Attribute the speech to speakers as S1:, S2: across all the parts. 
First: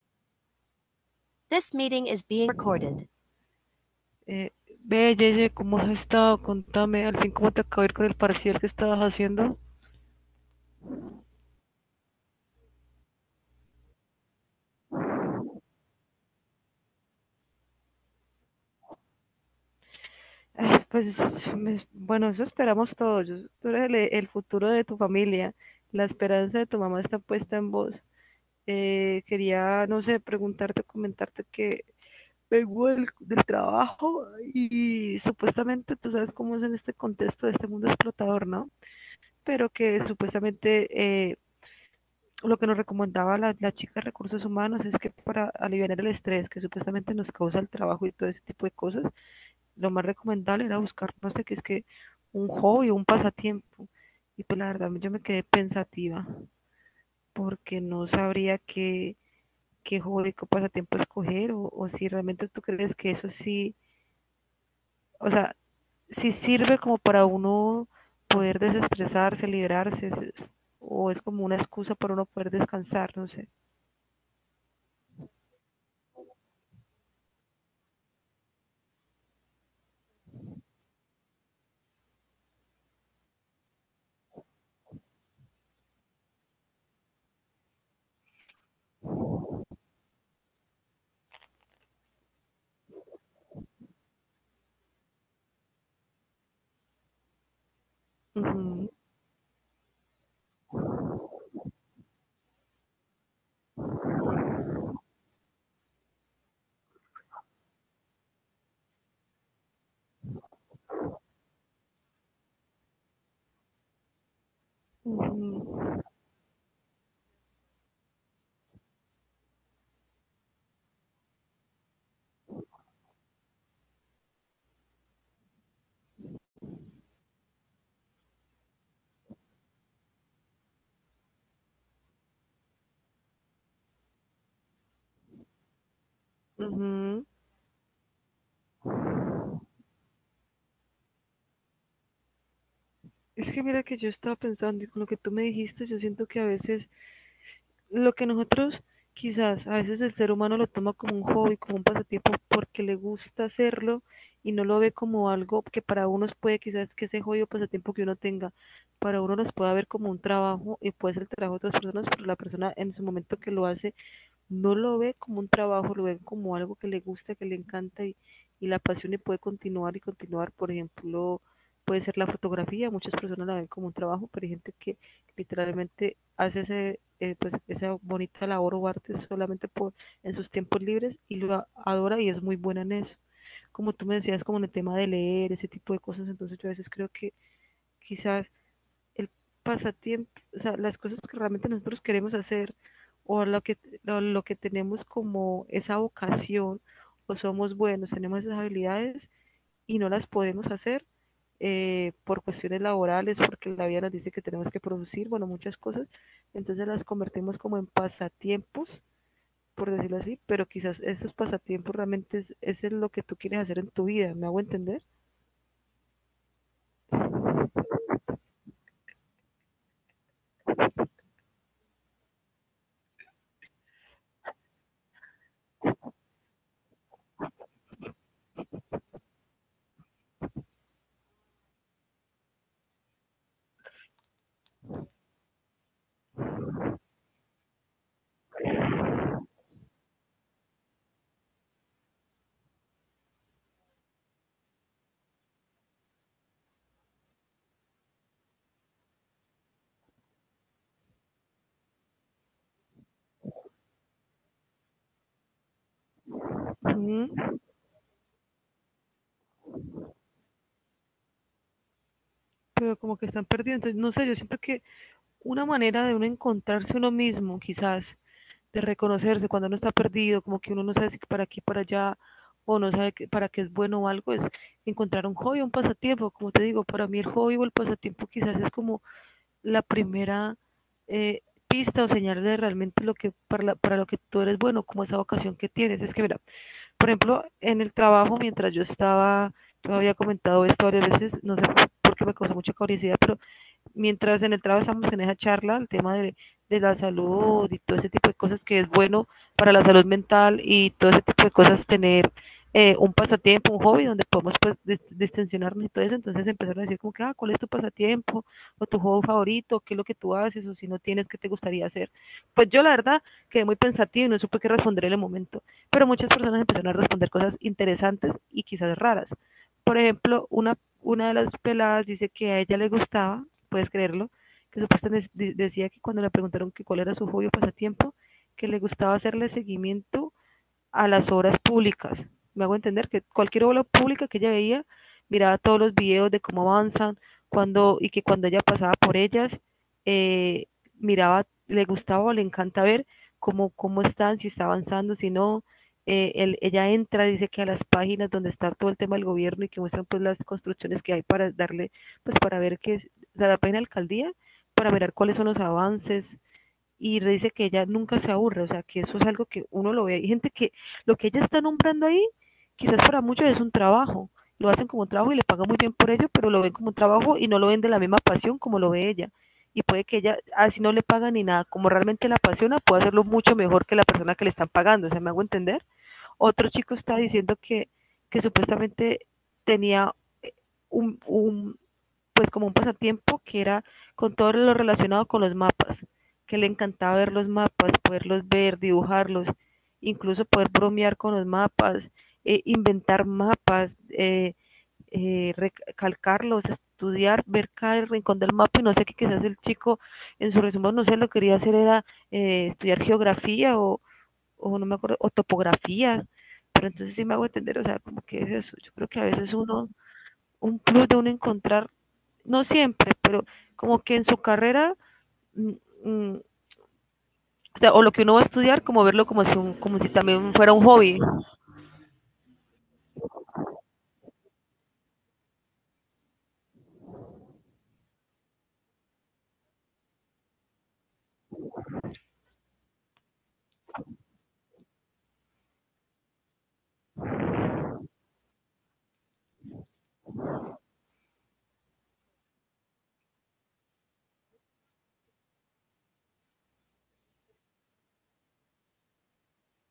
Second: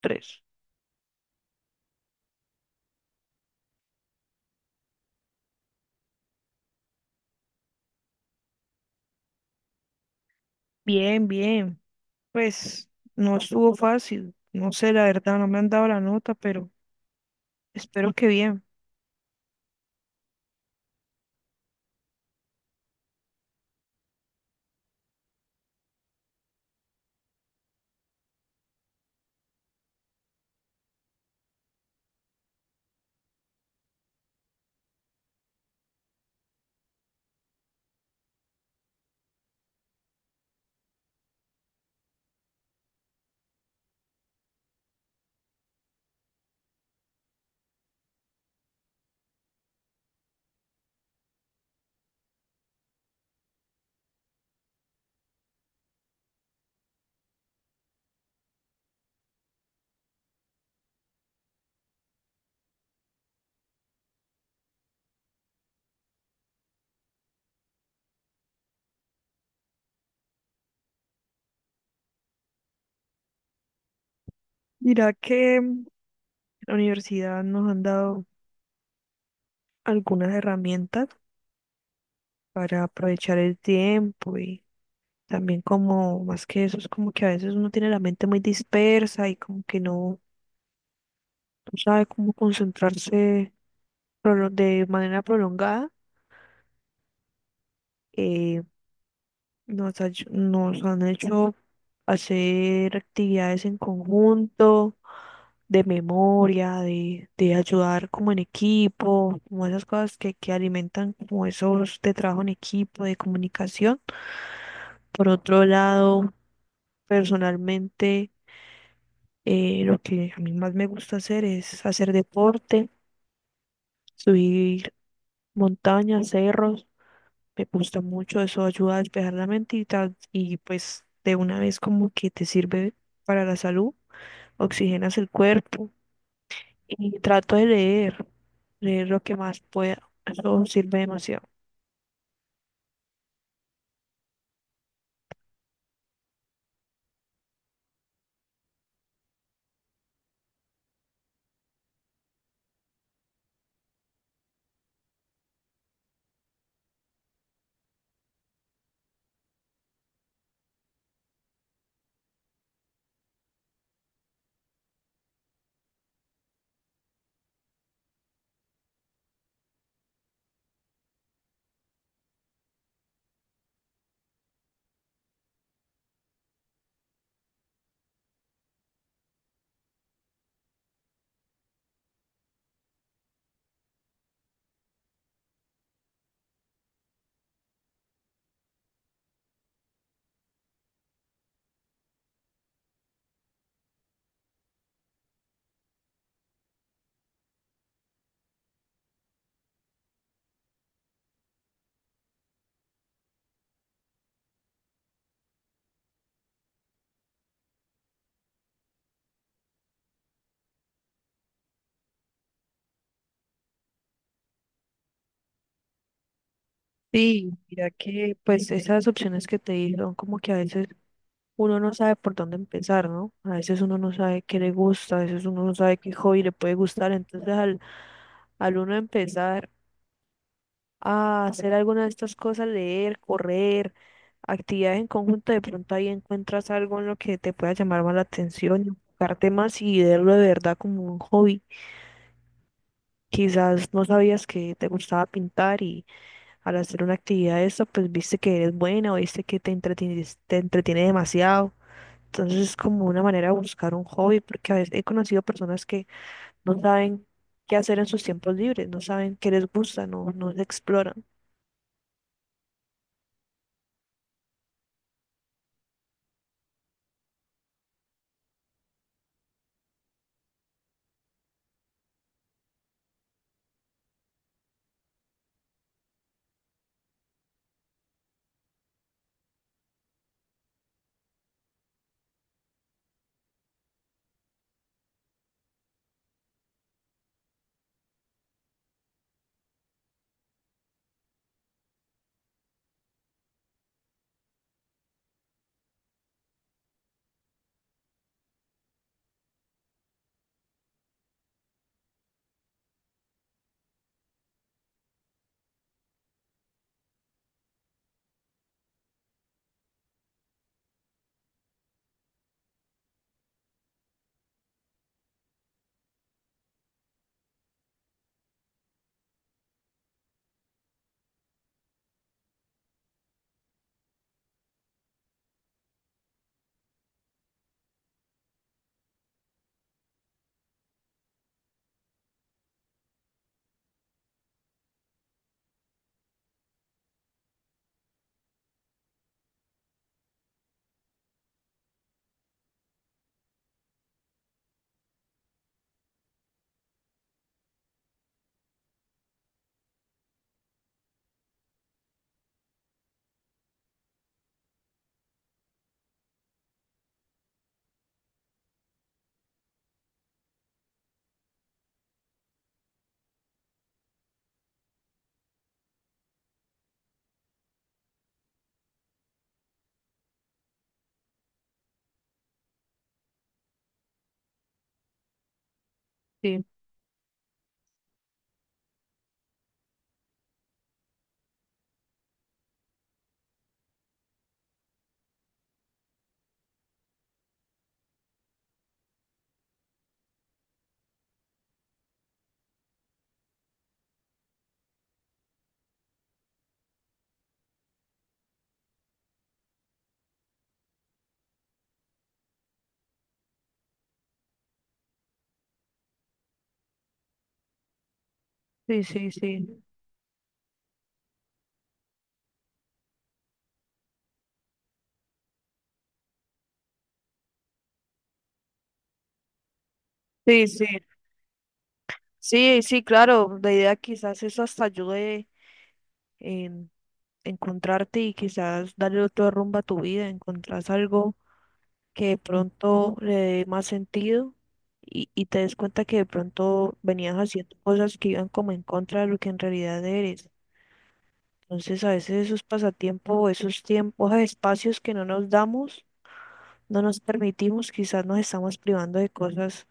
S1: Tres.
S2: This meeting is being recorded. Eh, Ve, Yeye, ¿cómo has estado? Contame, al fin, ¿cómo te acabó de ir con el parcial que estabas haciendo?
S1: Bien, bien. Pues no estuvo fácil. No sé, la verdad, no me han dado la nota, pero espero que bien.
S2: Ay, bueno, eso esperamos todos. Tú eres el futuro de tu familia. La esperanza de tu mamá está puesta en vos. Quería, no sé, preguntarte, comentarte que vengo del trabajo y supuestamente tú sabes cómo es en este contexto de este mundo explotador, ¿no? Pero que supuestamente eh, lo que nos recomendaba la chica de recursos humanos es que para aliviar el estrés que supuestamente nos causa el trabajo y todo ese tipo de cosas, lo más recomendable era buscar, no sé qué es que, un hobby, un pasatiempo. Y pues la verdad yo me quedé pensativa porque no sabría qué, qué hobby, qué pasatiempo escoger o si realmente tú crees que eso sí, o sea, sí sirve como para uno poder desestresarse, liberarse, o es como una excusa para uno poder descansar, no sé.
S1: Mira que la universidad nos han dado algunas herramientas para aprovechar el tiempo y también como, más que eso, es como que a veces uno tiene la mente muy dispersa y como que no sabe cómo concentrarse de manera prolongada. eh,
S2: Ujú.
S1: nos han hecho hacer actividades en conjunto, de memoria, de ayudar como en equipo, como esas cosas que alimentan como esos de trabajo en equipo, de comunicación. Por otro
S2: Ujú,
S1: lado, personalmente, lo que a mí más me gusta hacer es hacer deporte, subir montañas, cerros. Me gusta mucho, eso ayuda a despejar la mente y, tal, y pues de una vez como que te sirve para la salud, oxigenas el cuerpo y
S2: ujú.
S1: trato de leer, leer lo que más pueda, eso sirve demasiado.
S2: Es que mira que yo estaba pensando y con lo que tú me dijiste, yo siento que a veces lo que nosotros quizás, a veces el ser humano lo toma como un hobby, como un pasatiempo porque le gusta hacerlo y no lo ve como algo que para unos puede quizás que ese hobby o pasatiempo que uno tenga, para uno los pueda ver como un trabajo y puede ser el trabajo de otras personas, pero la persona en su momento que lo hace no lo ve como un trabajo, lo ve como algo que le gusta, que le encanta y la apasiona y puede continuar y continuar. Por ejemplo, puede ser la fotografía, muchas personas la ven como un trabajo, pero hay gente que literalmente hace ese, pues, esa bonita labor o arte solamente por, en sus tiempos libres y lo adora y es muy buena en eso. Como tú me decías, como en el tema de leer, ese tipo de cosas, entonces yo a veces creo que quizás el pasatiempo, o sea, las cosas que realmente nosotros queremos hacer o lo que, lo que tenemos como esa vocación o somos buenos, tenemos esas habilidades y no las podemos hacer por cuestiones laborales, porque la vida nos dice que tenemos que producir, bueno, muchas cosas, entonces las convertimos como en pasatiempos, por decirlo así, pero quizás esos pasatiempos realmente es lo que tú quieres hacer en tu vida, ¿me hago entender?
S1: Sí, mira que pues esas opciones que te di son como que a veces uno no sabe por dónde empezar, ¿no? A veces uno no sabe qué le gusta, a veces uno no sabe qué hobby le puede gustar, entonces al uno empezar a hacer alguna de estas cosas, leer, correr, actividades en conjunto, de pronto ahí encuentras algo en lo que te pueda llamar más la atención, y enfocarte más y verlo de verdad como un hobby. Quizás no sabías que te gustaba pintar y al hacer una actividad de esta, pues viste que eres buena o viste que te entretiene demasiado. Entonces es como una manera de buscar un hobby, porque a veces he conocido personas que no saben
S2: Ujú.
S1: qué hacer en sus tiempos libres, no saben qué les gusta, no se exploran.
S2: Pero como que están perdidos, entonces no sé, yo siento que una manera de uno encontrarse uno mismo, quizás, de reconocerse cuando uno está perdido, como que uno no sabe si para aquí, para allá, o no sabe para qué es bueno o algo, es encontrar un hobby, un pasatiempo. Como te digo, para mí el hobby o el pasatiempo quizás es como la primera eh, pista o señal de realmente lo que para, para lo que tú eres bueno, como esa vocación que tienes. Es que, mira, por ejemplo, en el trabajo, mientras yo estaba, yo había comentado esto varias veces, no sé por qué me causó mucha curiosidad, pero mientras en el trabajo estamos en esa charla, el tema de la salud y todo ese tipo de cosas que es bueno para la salud mental y todo ese tipo de cosas, tener un pasatiempo, un hobby donde podemos pues distensionarnos y todo eso. Entonces empezaron a decir como que, ah, ¿cuál es tu pasatiempo? ¿O tu hobby favorito? ¿Qué es lo que tú haces? ¿O si no tienes, qué te gustaría hacer? Pues yo la verdad quedé muy pensativa y no supe qué responder en el momento. Pero muchas personas empezaron a responder cosas interesantes y quizás raras. Por ejemplo, una de las peladas dice que a ella le gustaba puedes creerlo, que supuestamente decía que cuando le preguntaron que cuál era su hobby o pasatiempo, que le gustaba hacerle seguimiento a las obras públicas. Me hago entender que cualquier obra pública que ella veía, miraba todos los videos de cómo avanzan, cuando, y que cuando ella pasaba por ellas, eh, miraba, le gustaba o le encanta ver cómo, cómo están, si está avanzando, si no. Ella entra, dice que a las páginas donde está todo el tema del gobierno y que muestran pues las construcciones que hay para darle, pues para ver qué es, o sea, la página de alcaldía, para ver cuáles son los avances, y dice que ella nunca se aburre, o sea, que eso es algo que uno lo ve. Hay gente que lo que ella está nombrando ahí, quizás para muchos es un trabajo, lo hacen como un trabajo y le pagan muy bien por ello, pero lo ven como un trabajo y no lo ven de la misma pasión como lo ve ella. Y puede que ella, así no le pagan ni nada, como realmente la apasiona, puede hacerlo mucho mejor que la persona que le están pagando, o sea, me hago entender.
S1: Sí,
S2: Otro chico está diciendo que supuestamente tenía eh, un, un, pues como un pasatiempo que era con todo lo relacionado con los mapas, que le encantaba ver los mapas, poderlos ver, dibujarlos, incluso poder bromear con los mapas, inventar mapas, recalcarlos, estudiar, ver cada rincón del mapa y no sé qué quizás el chico en su resumen, no sé, lo que quería hacer era estudiar geografía o no me acuerdo, o topografía, pero entonces sí me hago entender, o sea, como que es eso, yo
S1: sí,
S2: creo que a
S1: sí,
S2: veces
S1: sí.
S2: uno, un plus de uno encontrar no siempre, pero como que en su carrera, mm, mm, o sea, o lo que uno va a estudiar, como verlo como si, un, como si también
S1: Sí,
S2: fuera un
S1: sí,
S2: hobby.
S1: sí, sí, claro. La idea quizás eso hasta ayude en encontrarte y quizás darle otro rumbo a tu vida, encontrás algo que de pronto le dé más sentido y te des cuenta que de pronto venías haciendo cosas que iban como en contra de lo que en realidad eres. Entonces a veces esos pasatiempos, esos tiempos, esos espacios que no nos damos, no nos permitimos, quizás nos estamos privando de cosas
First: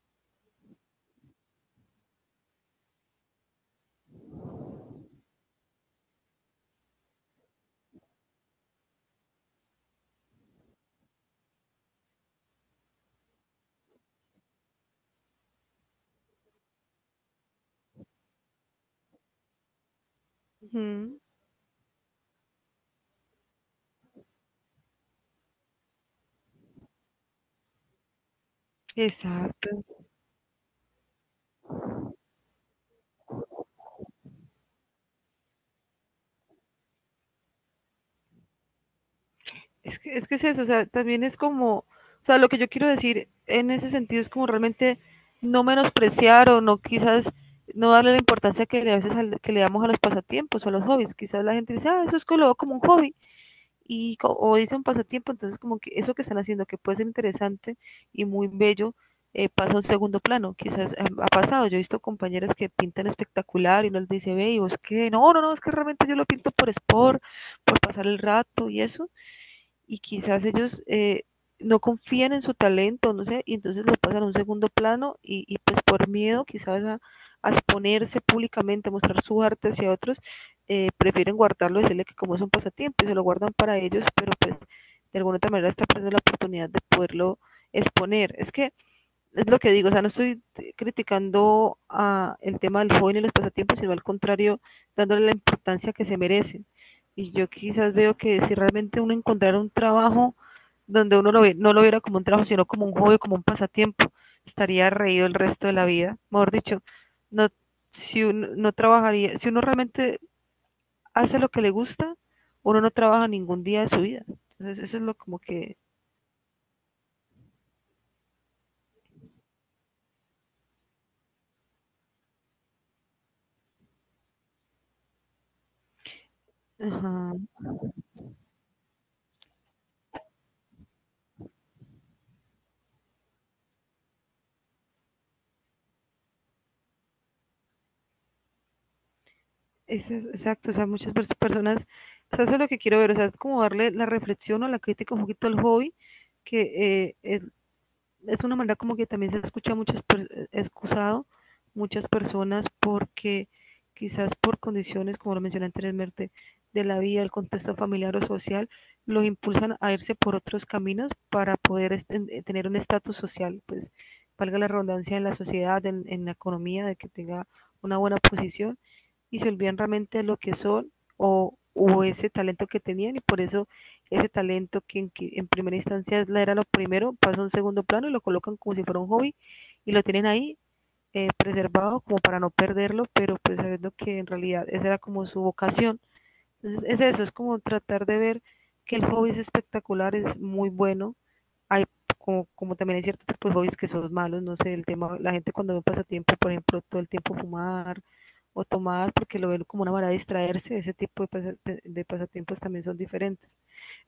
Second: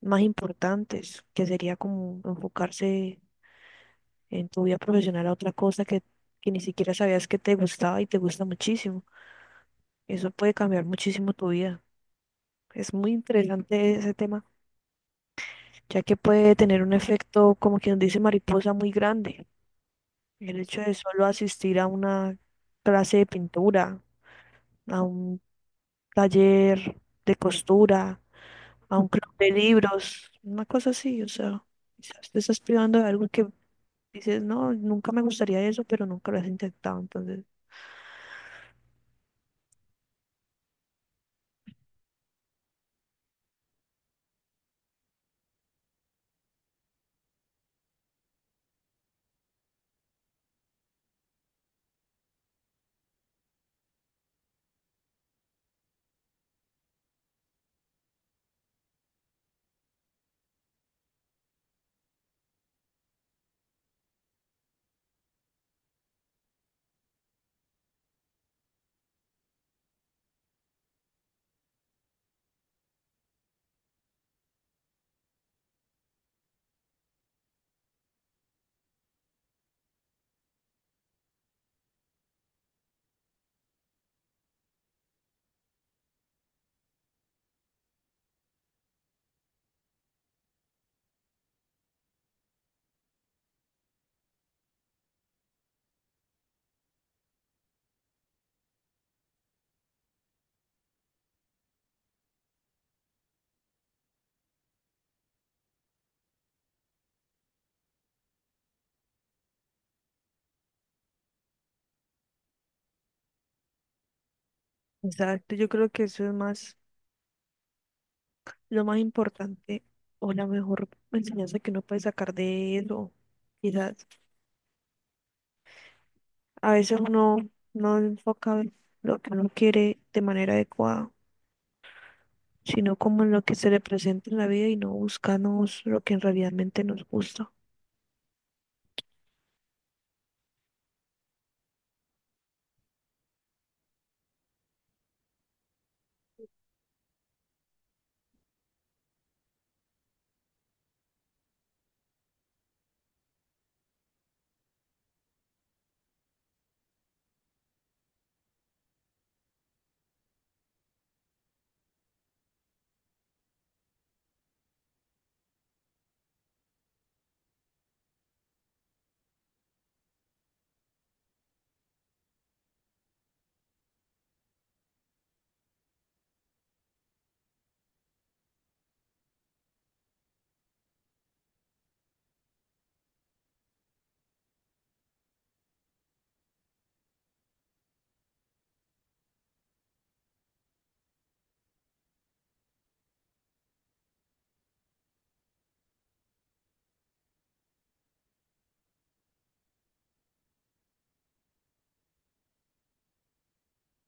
S1: más importantes, que sería como enfocarse en tu vida profesional a otra cosa que ni siquiera sabías que te gustaba y te gusta muchísimo. Eso puede cambiar muchísimo tu vida. Es muy interesante ese tema, ya que puede tener un efecto, como quien dice mariposa, muy grande. El hecho de
S2: Ujú.
S1: solo asistir a una clase de pintura, a un taller de costura, a un club de
S2: Exacto.
S1: libros, una cosa así, o sea, quizás te estás privando de algo que dices, no, nunca me gustaría eso, pero nunca lo has intentado, entonces.
S2: Es que es eso, o sea, también es como, o sea, lo que yo quiero decir en ese sentido es como realmente no menospreciar o no quizás no darle la importancia que le, a veces que le damos a los pasatiempos o a los hobbies. Quizás la gente dice, ah, eso es que lo veo como un hobby. O dice un pasatiempo, entonces como que eso que están haciendo, que puede ser interesante y muy bello, pasa a un segundo plano. Quizás ha pasado, yo he visto compañeras que pintan espectacular y uno les dice, ve, y vos qué, no, no, no, es que realmente yo lo pinto por sport, por pasar el rato y eso, y quizás ellos no confían en su talento, no sé, y entonces lo pasan a un segundo plano y pues por miedo quizás a, exponerse públicamente, a mostrar su arte hacia otros, prefieren guardarlo, decirle que como es un pasatiempo y se lo guardan para ellos, pero pues de alguna otra manera está perdiendo la oportunidad de poderlo exponer. Es que es lo que digo, o sea, no estoy criticando a el tema del joven y los pasatiempos, sino al contrario, dándole la importancia que se merecen. Y yo quizás veo que si realmente uno encontrara un trabajo donde uno lo, ve, no lo viera como un trabajo, sino como un hobby, como un pasatiempo, estaría reído el resto de la vida. Mejor dicho, no, si uno, no trabajaría, si uno realmente hace lo que le gusta, uno no trabaja ningún día de su vida. Entonces, eso es lo como
S1: Exacto, yo
S2: que...
S1: creo que eso es más, lo más importante o la mejor enseñanza que uno puede sacar de eso. Quizás a veces
S2: Ajá.
S1: uno no enfoca lo que uno quiere de manera adecuada, sino como en lo que se le presenta en la vida y no buscamos lo que realmente nos gusta.
S2: Exacto, o sea, personas, o sea, eso es lo que quiero ver, o sea, es como darle la reflexión o la crítica un poquito al hobby, que es una manera como que también se escucha excusado muchas personas porque quizás por condiciones, como lo mencioné anteriormente, de la vida, el contexto familiar o social, los impulsan a irse por otros caminos para poder tener un estatus social, pues valga la redundancia en la sociedad, en la economía, de que tenga una buena posición y se olvidan realmente de lo que son o ese talento que tenían y por eso ese talento que en primera instancia era lo primero pasa a un segundo plano y lo colocan como si fuera un hobby y lo tienen ahí preservado como para no perderlo, pero pues sabiendo que en realidad esa era como su vocación. Entonces es eso, es como tratar de ver que el hobby es espectacular, es muy bueno, hay, como, como también hay cierto tipo de hobbies que son malos, no sé, el tema, la gente cuando ve un pasatiempo, por ejemplo, todo el tiempo fumar o tomar, porque lo ven como una manera de distraerse, ese tipo de, de pasatiempos también son diferentes.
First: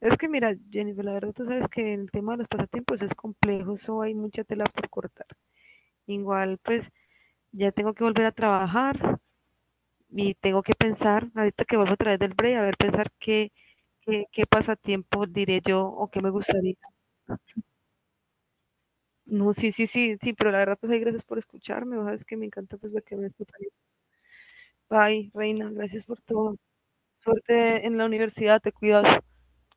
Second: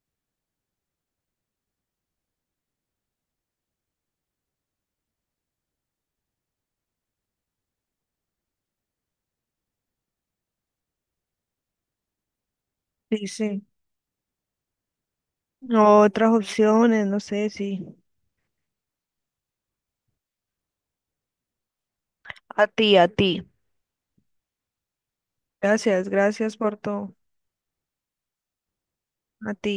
S2: Es que mira, Jennifer, la verdad tú sabes que el tema de los pasatiempos es complejo, eso hay mucha tela por cortar. Igual, pues ya tengo que volver a trabajar y tengo que pensar, ahorita que vuelvo a través del break, a ver, pensar
S1: Sí,
S2: qué,
S1: sí.
S2: qué pasatiempo diré yo
S1: No,
S2: o qué me
S1: otras
S2: gustaría.
S1: opciones, no sé si.
S2: No, sí, sí, sí, sí, pero la verdad, pues, ahí gracias por escucharme, vos sabes que me
S1: A
S2: encanta,
S1: ti,
S2: pues, la
S1: a
S2: que me
S1: ti.
S2: escuchas. Bye, reina, gracias
S1: Gracias,
S2: por todo.
S1: gracias por todo.
S2: Suerte en la universidad, te cuidas.
S1: A ti.